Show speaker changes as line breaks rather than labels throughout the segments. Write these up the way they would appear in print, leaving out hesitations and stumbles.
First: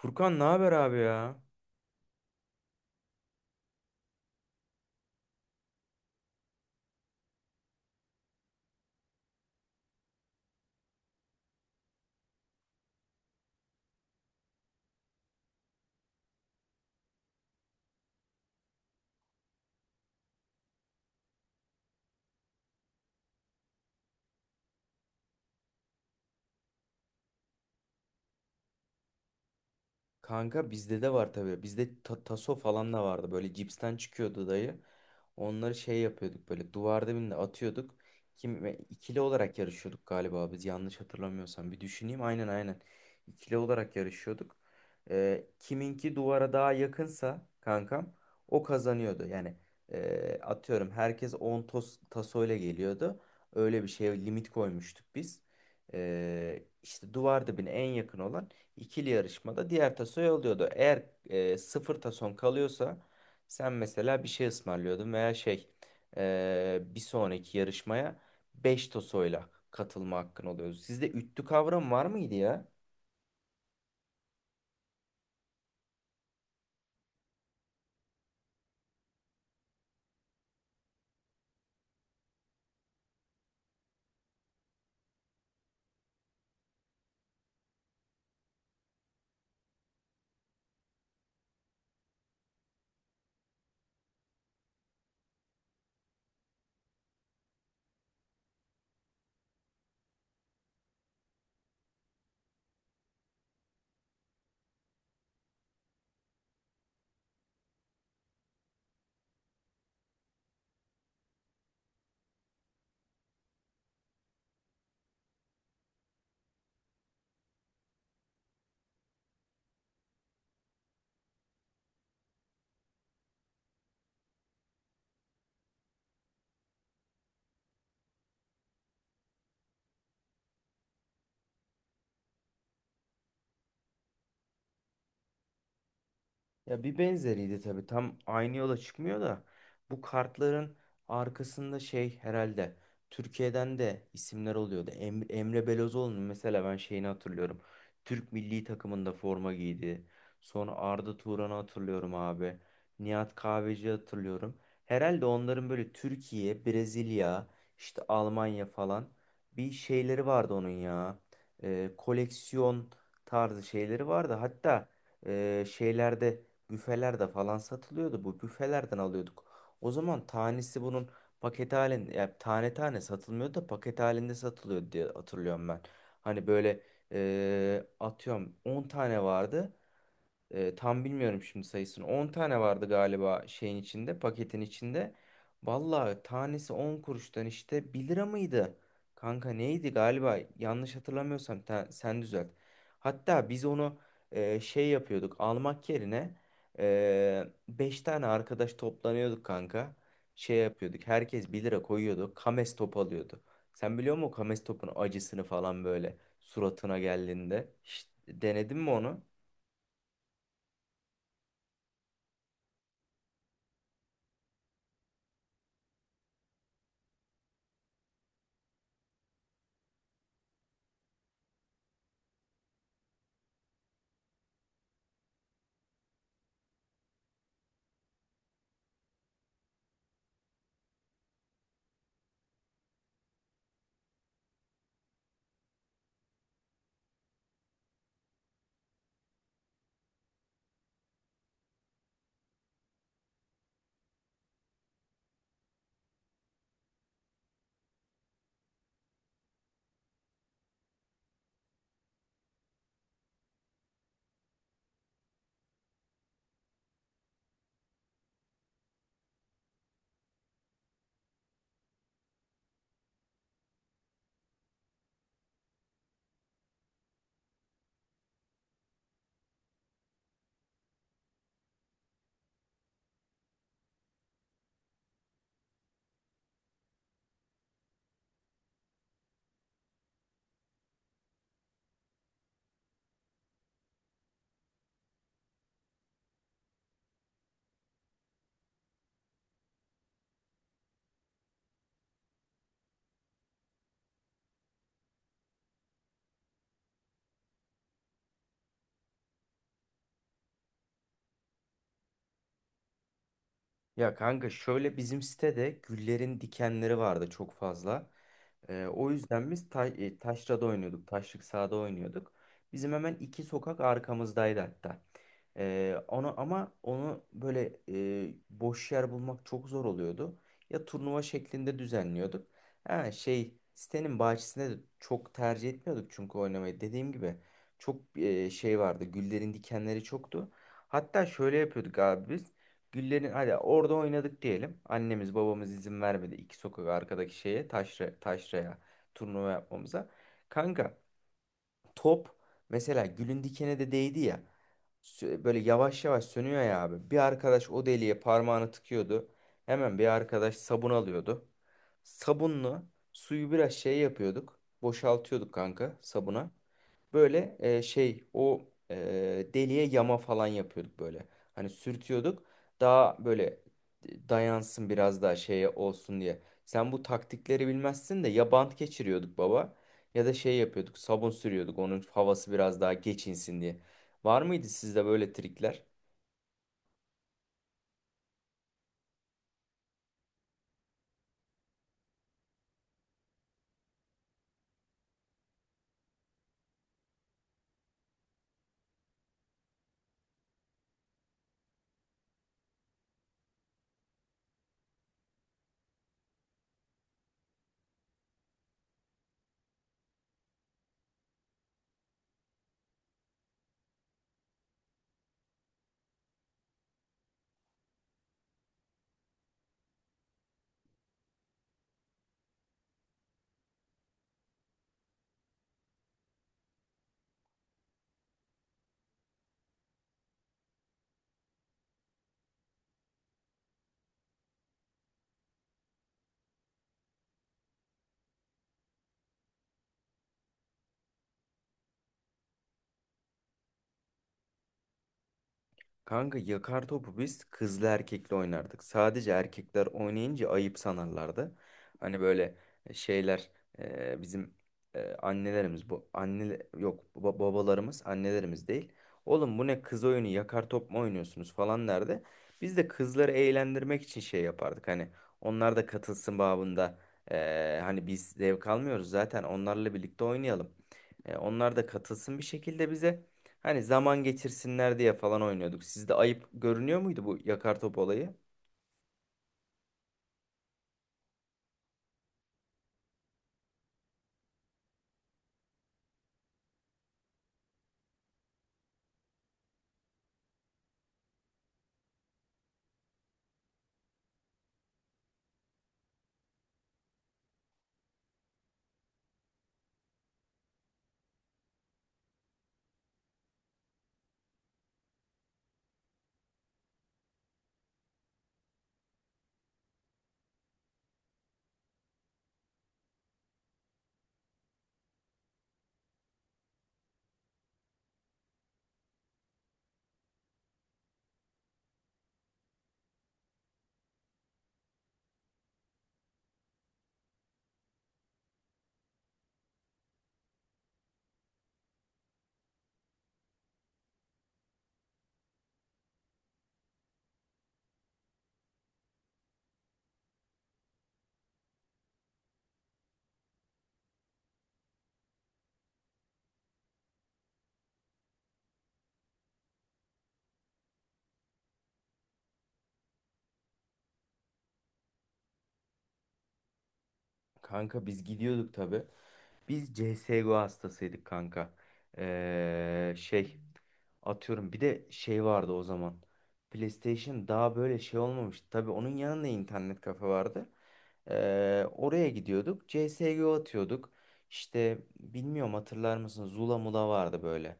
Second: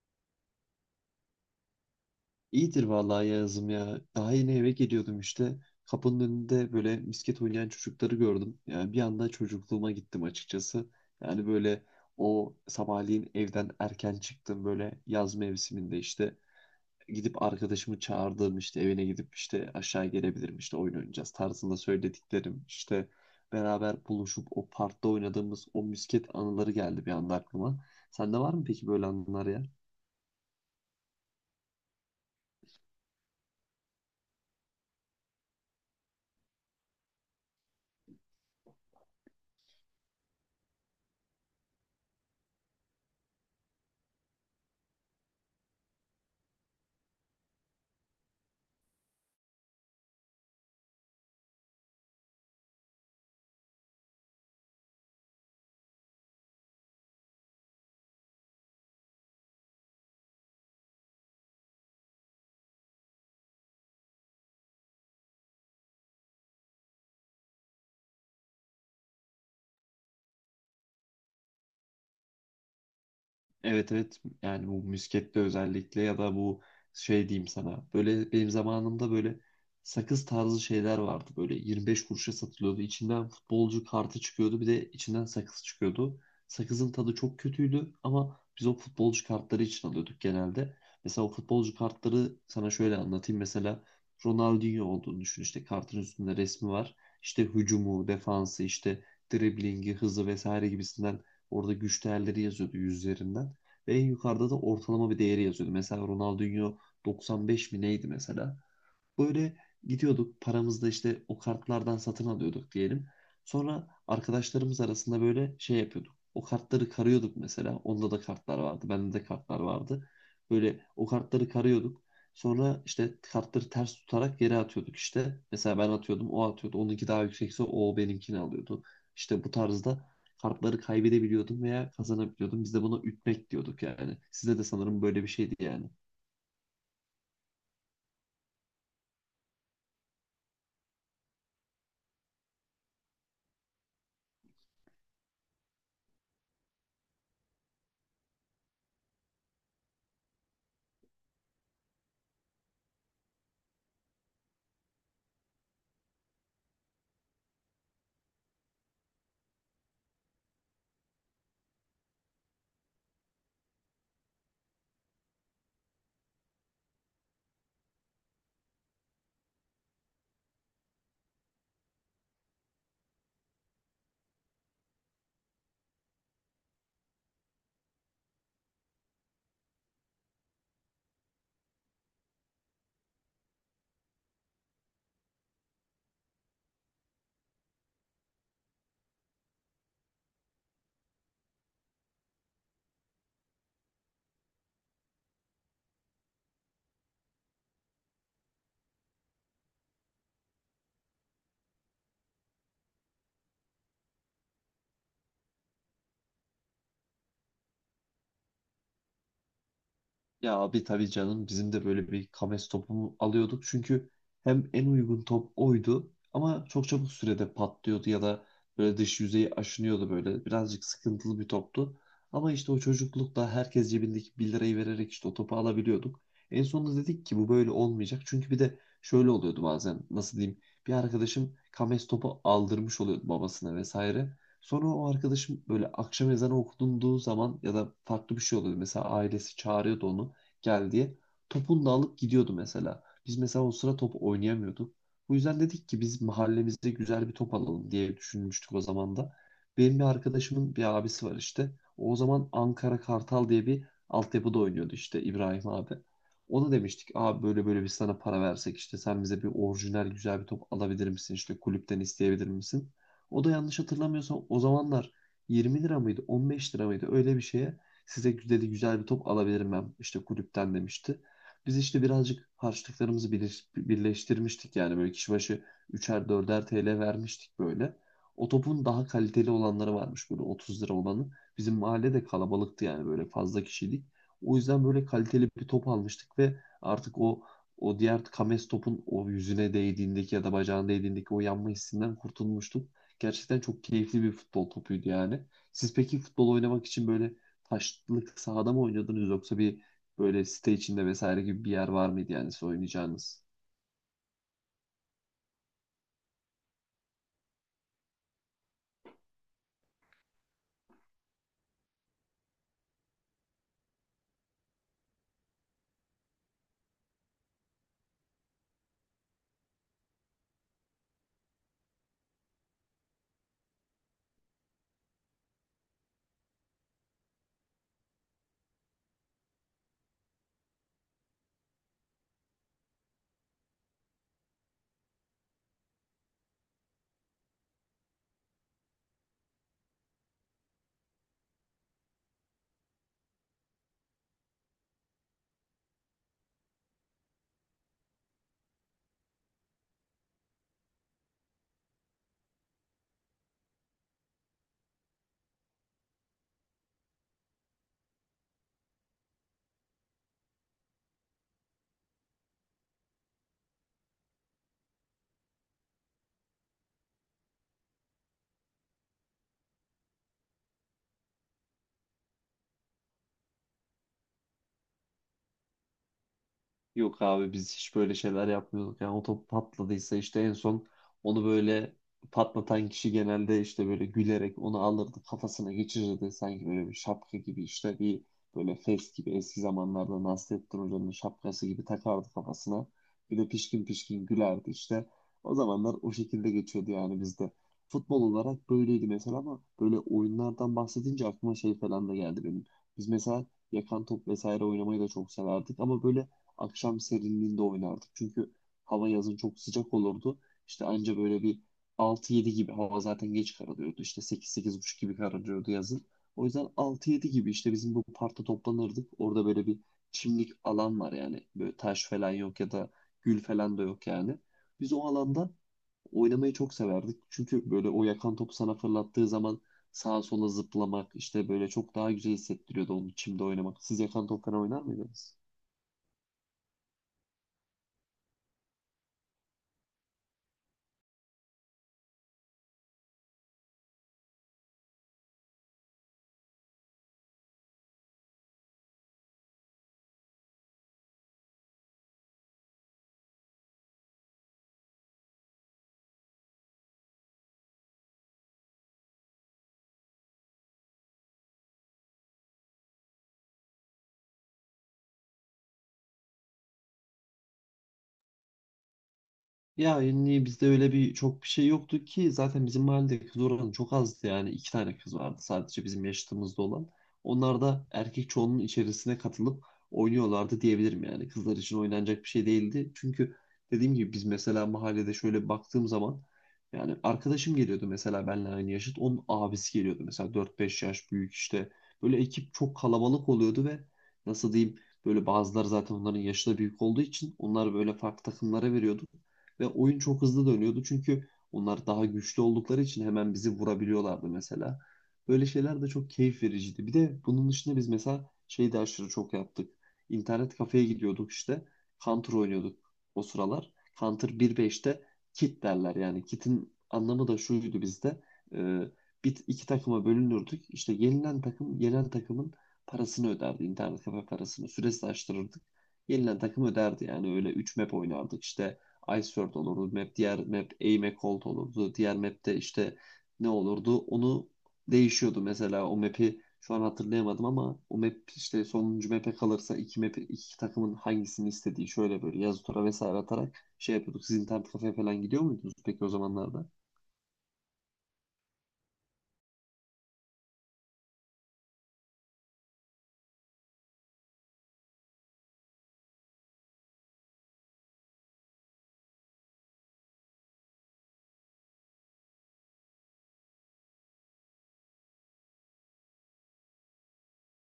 Furkan ne haber abi ya?
İyidir vallahi Yağız'ım ya. Daha yeni eve geliyordum işte. Kapının önünde böyle misket oynayan çocukları gördüm. Yani bir anda çocukluğuma gittim açıkçası. Yani böyle o sabahleyin evden erken çıktım böyle yaz mevsiminde işte. Gidip arkadaşımı çağırdığım işte evine gidip işte aşağı gelebilirim işte oyun oynayacağız tarzında söylediklerim, beraber buluşup o parkta oynadığımız o misket anıları geldi bir anda aklıma. Sende var mı peki böyle anılar ya?
Kanka bizde de var tabii. Bizde taso falan da vardı. Böyle cipsten çıkıyordu dayı. Onları şey yapıyorduk böyle duvarda birine atıyorduk. Kim ve ikili olarak yarışıyorduk galiba biz yanlış hatırlamıyorsam. Bir düşüneyim, aynen aynen. İkili olarak yarışıyorduk. Kiminki duvara daha yakınsa kankam o kazanıyordu. Yani atıyorum herkes 10 tasoyla geliyordu. Öyle bir şeye limit koymuştuk biz. İşte duvar dibine en yakın olan ikili yarışmada diğer tasoyu alıyordu. Eğer sıfır tason kalıyorsa sen mesela bir şey ısmarlıyordun veya şey, bir sonraki yarışmaya 5 tosoyla katılma hakkın oluyordu. Sizde üttü kavramı var mıydı ya?
Evet evet, yani bu müskette özellikle ya da bu şey diyeyim sana, böyle benim zamanımda böyle sakız tarzı şeyler vardı, böyle 25 kuruşa satılıyordu, içinden futbolcu kartı çıkıyordu, bir de içinden sakız çıkıyordu. Sakızın tadı çok kötüydü ama biz o futbolcu kartları için alıyorduk genelde. Mesela o futbolcu kartları sana şöyle anlatayım, mesela Ronaldinho olduğunu düşün, işte kartın üstünde resmi var, işte hücumu, defansı, işte driblingi, hızı vesaire gibisinden orada güç değerleri yazıyordu yüzlerinden ve en yukarıda da ortalama bir değeri yazıyordu. Mesela Ronaldinho 95 mi neydi mesela? Böyle gidiyorduk paramızla işte, o kartlardan satın alıyorduk diyelim. Sonra arkadaşlarımız arasında böyle şey yapıyorduk. O kartları karıyorduk mesela. Onda da kartlar vardı, bende de kartlar vardı. Böyle o kartları karıyorduk. Sonra işte kartları ters tutarak geri atıyorduk işte. Mesela ben atıyordum, o atıyordu. Onunki daha yüksekse o benimkini alıyordu. İşte bu tarzda kartları kaybedebiliyordum veya kazanabiliyordum. Biz de buna ütmek diyorduk yani. Sizde de sanırım böyle bir şeydi yani.
Ya bir benzeriydi tabii. Tam aynı yola çıkmıyor da bu kartların arkasında şey, herhalde Türkiye'den de isimler oluyordu. Emre Belözoğlu'nun mesela ben şeyini hatırlıyorum. Türk milli takımında forma giydi. Sonra Arda Turan'ı hatırlıyorum abi. Nihat Kahveci hatırlıyorum. Herhalde onların böyle Türkiye, Brezilya, işte Almanya falan bir şeyleri vardı onun ya. Koleksiyon tarzı şeyleri vardı. Hatta şeylerde, büfelerde falan satılıyordu. Bu büfelerden alıyorduk. O zaman tanesi bunun paket halinde, ya tane tane satılmıyordu da paket halinde satılıyordu diye hatırlıyorum ben. Hani böyle atıyorum 10 tane vardı. Tam bilmiyorum şimdi sayısını. 10 tane vardı galiba şeyin içinde, paketin içinde. Vallahi tanesi 10 kuruştan işte 1 lira mıydı? Kanka neydi galiba? Yanlış hatırlamıyorsam sen düzelt. Hatta biz onu şey yapıyorduk. Almak yerine 5 tane arkadaş toplanıyorduk kanka. Şey yapıyorduk. Herkes 1 lira koyuyordu. Kames top alıyordu. Sen biliyor musun o Kames topun acısını falan, böyle suratına geldiğinde? Hiç denedin mi onu?
Ya abi tabii canım, bizim de böyle bir Kames topu alıyorduk. Çünkü hem en uygun top oydu ama çok çabuk sürede patlıyordu ya da böyle dış yüzeyi aşınıyordu böyle. Birazcık sıkıntılı bir toptu. Ama işte o çocuklukla herkes cebindeki bir lirayı vererek işte o topu alabiliyorduk. En sonunda dedik ki bu böyle olmayacak. Çünkü bir de şöyle oluyordu bazen, nasıl diyeyim. Bir arkadaşım Kames topu aldırmış oluyordu babasına vesaire. Sonra o arkadaşım böyle akşam ezanı okunduğu zaman ya da farklı bir şey oluyordu. Mesela ailesi çağırıyordu onu, gel diye. Topunu da alıp gidiyordu mesela. Biz mesela o sıra top oynayamıyorduk. Bu yüzden dedik ki biz mahallemizde güzel bir top alalım diye düşünmüştük o zaman da. Benim bir arkadaşımın bir abisi var işte. O zaman Ankara Kartal diye bir altyapıda oynuyordu işte İbrahim abi. Ona demiştik abi, böyle böyle biz sana para versek, işte sen bize bir orijinal güzel bir top alabilir misin, işte kulüpten isteyebilir misin? O da yanlış hatırlamıyorsam o zamanlar 20 lira mıydı 15 lira mıydı öyle bir şeye, size dedi güzel bir top alabilirim ben işte kulüpten demişti. Biz işte birazcık harçlıklarımızı birleştirmiştik yani, böyle kişi başı 3'er 4'er TL vermiştik böyle. O topun daha kaliteli olanları varmış, böyle 30 lira olanı. Bizim mahalle de kalabalıktı yani, böyle fazla kişiydik. O yüzden böyle kaliteli bir top almıştık ve artık o diğer kames topun o yüzüne değdiğindeki ya da bacağına değdiğindeki o yanma hissinden kurtulmuştuk. Gerçekten çok keyifli bir futbol topuydu yani. Siz peki futbol oynamak için böyle taşlık sahada mı oynuyordunuz, yoksa bir böyle site içinde vesaire gibi bir yer var mıydı yani siz oynayacağınız?
Ya kanka, şöyle bizim sitede güllerin dikenleri vardı çok fazla. O yüzden biz taşrada oynuyorduk. Taşlık sahada oynuyorduk. Bizim hemen iki sokak arkamızdaydı hatta. Onu, ama onu böyle boş yer bulmak çok zor oluyordu. Ya, turnuva şeklinde düzenliyorduk. Ha, şey, sitenin bahçesinde de çok tercih etmiyorduk çünkü oynamayı. Dediğim gibi çok şey vardı. Güllerin dikenleri çoktu. Hatta şöyle yapıyorduk abi biz. Güllerin, hadi orada oynadık diyelim. Annemiz babamız izin vermedi iki sokak arkadaki şeye, taşraya turnuva yapmamıza. Kanka, top mesela gülün dikene de değdi ya. Böyle yavaş yavaş sönüyor ya abi. Bir arkadaş o deliğe parmağını tıkıyordu. Hemen bir arkadaş sabun alıyordu. Sabunlu suyu biraz şey yapıyorduk. Boşaltıyorduk kanka sabuna. Böyle şey, o deliye yama falan yapıyorduk böyle. Hani sürtüyorduk. Daha böyle dayansın, biraz daha şeye olsun diye. Sen bu taktikleri bilmezsin de ya, bant geçiriyorduk baba, ya da şey yapıyorduk, sabun sürüyorduk onun havası biraz daha geçinsin diye. Var mıydı sizde böyle trikler?
Yok abi, biz hiç böyle şeyler yapmıyorduk. Yani o top patladıysa işte en son onu böyle patlatan kişi genelde işte böyle gülerek onu alırdı, kafasına geçirirdi. Sanki böyle bir şapka gibi, işte bir böyle fes gibi, eski zamanlarda Nasrettin Hoca'nın şapkası gibi takardı kafasına. Bir de pişkin pişkin gülerdi işte. O zamanlar o şekilde geçiyordu yani bizde. Futbol olarak böyleydi mesela, ama böyle oyunlardan bahsedince aklıma şey falan da geldi benim. Biz mesela yakan top vesaire oynamayı da çok severdik ama böyle akşam serinliğinde oynardık. Çünkü hava yazın çok sıcak olurdu. İşte anca böyle bir altı yedi gibi, hava zaten geç kararıyordu. İşte sekiz sekiz buçuk gibi kararıyordu yazın. O yüzden altı yedi gibi işte bizim bu parkta toplanırdık. Orada böyle bir çimlik alan var yani. Böyle taş falan yok ya da gül falan da yok yani. Biz o alanda oynamayı çok severdik. Çünkü böyle o yakan topu sana fırlattığı zaman sağa sola zıplamak işte böyle çok daha güzel hissettiriyordu, onu çimde oynamak. Siz yakan top falan oynar mıydınız?
Kanka, yakar topu biz kızlı erkekli oynardık. Sadece erkekler oynayınca ayıp sanarlardı. Hani böyle şeyler, bizim annelerimiz, bu anne yok, babalarımız annelerimiz değil. Oğlum, bu ne kız oyunu, yakar top mu oynuyorsunuz falan derdi. Biz de kızları eğlendirmek için şey yapardık. Hani onlar da katılsın babında. Hani biz zevk almıyoruz zaten, onlarla birlikte oynayalım. Onlar da katılsın bir şekilde bize. Hani zaman geçirsinler diye falan oynuyorduk. Sizde ayıp görünüyor muydu bu yakar top olayı?
Ya yani bizde öyle bir çok bir şey yoktu ki, zaten bizim mahallede kız oranı çok azdı, yani iki tane kız vardı sadece bizim yaşıtımızda olan. Onlar da erkek çoğunun içerisine katılıp oynuyorlardı diyebilirim, yani kızlar için oynanacak bir şey değildi. Çünkü dediğim gibi biz mesela mahallede şöyle baktığım zaman, yani arkadaşım geliyordu mesela benimle aynı yaşıt, onun abisi geliyordu mesela 4-5 yaş büyük işte, böyle ekip çok kalabalık oluyordu ve nasıl diyeyim, böyle bazıları, zaten onların yaşı da büyük olduğu için, onlar böyle farklı takımlara veriyordu. Ve oyun çok hızlı dönüyordu çünkü onlar daha güçlü oldukları için hemen bizi vurabiliyorlardı mesela. Böyle şeyler de çok keyif vericiydi. Bir de bunun dışında biz mesela şey de aşırı çok yaptık. İnternet kafeye gidiyorduk işte. Counter oynuyorduk o sıralar. Counter bir beşte kit derler yani. Kit'in anlamı da şuydu bizde. Ee, Bir, iki takıma bölünürdük. İşte yenilen takım, yenen takımın parasını öderdi. İnternet kafe parasını. Süresi de açtırırdık. Yenilen takım öderdi. Yani öyle 3 map oynardık işte. Iceworld olurdu. Map, diğer map Aim Cold olurdu. Diğer map'te işte ne olurdu? Onu değişiyordu mesela, o map'i şu an hatırlayamadım ama o map işte sonuncu map'e kalırsa iki map iki takımın hangisini istediği şöyle böyle yazı tura vesaire atarak şey yapıyorduk. Siz internet kafeye falan gidiyor muydunuz peki o zamanlarda?
Kanka biz gidiyorduk tabii. Biz CSGO hastasıydık kanka. Şey, atıyorum bir de şey vardı o zaman. PlayStation daha böyle şey olmamıştı. Tabii onun yanında internet kafe vardı. Oraya gidiyorduk. CSGO atıyorduk. İşte bilmiyorum, hatırlar mısın? Zula Mula vardı böyle.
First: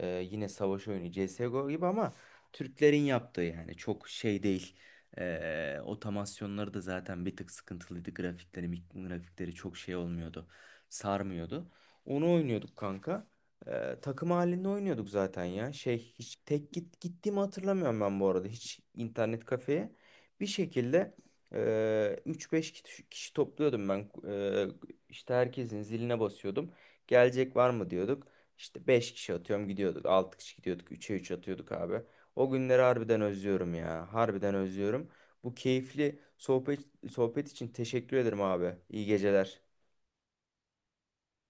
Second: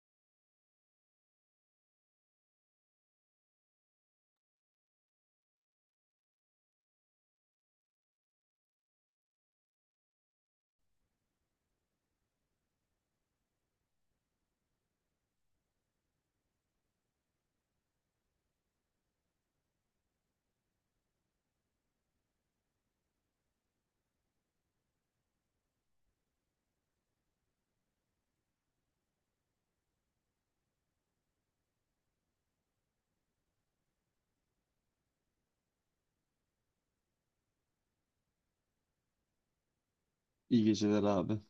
Yine savaş oyunu, CSGO gibi ama Türklerin yaptığı, yani çok şey değil. Otomasyonları da zaten bir tık sıkıntılıydı. Grafikleri, grafikleri çok şey olmuyordu. Sarmıyordu. Onu oynuyorduk kanka. Takım halinde oynuyorduk zaten ya. Şey, hiç tek gittiğimi hatırlamıyorum ben bu arada. Hiç internet kafeye. Bir şekilde e, 3-5 kişi topluyordum ben. İşte herkesin ziline basıyordum. Gelecek var mı diyorduk. İşte 5 kişi atıyorum gidiyorduk. Altı kişi gidiyorduk. 3'e 3 atıyorduk abi. O günleri harbiden özlüyorum ya. Harbiden özlüyorum. Bu keyifli sohbet için teşekkür ederim abi. İyi geceler.
İyi geceler abi.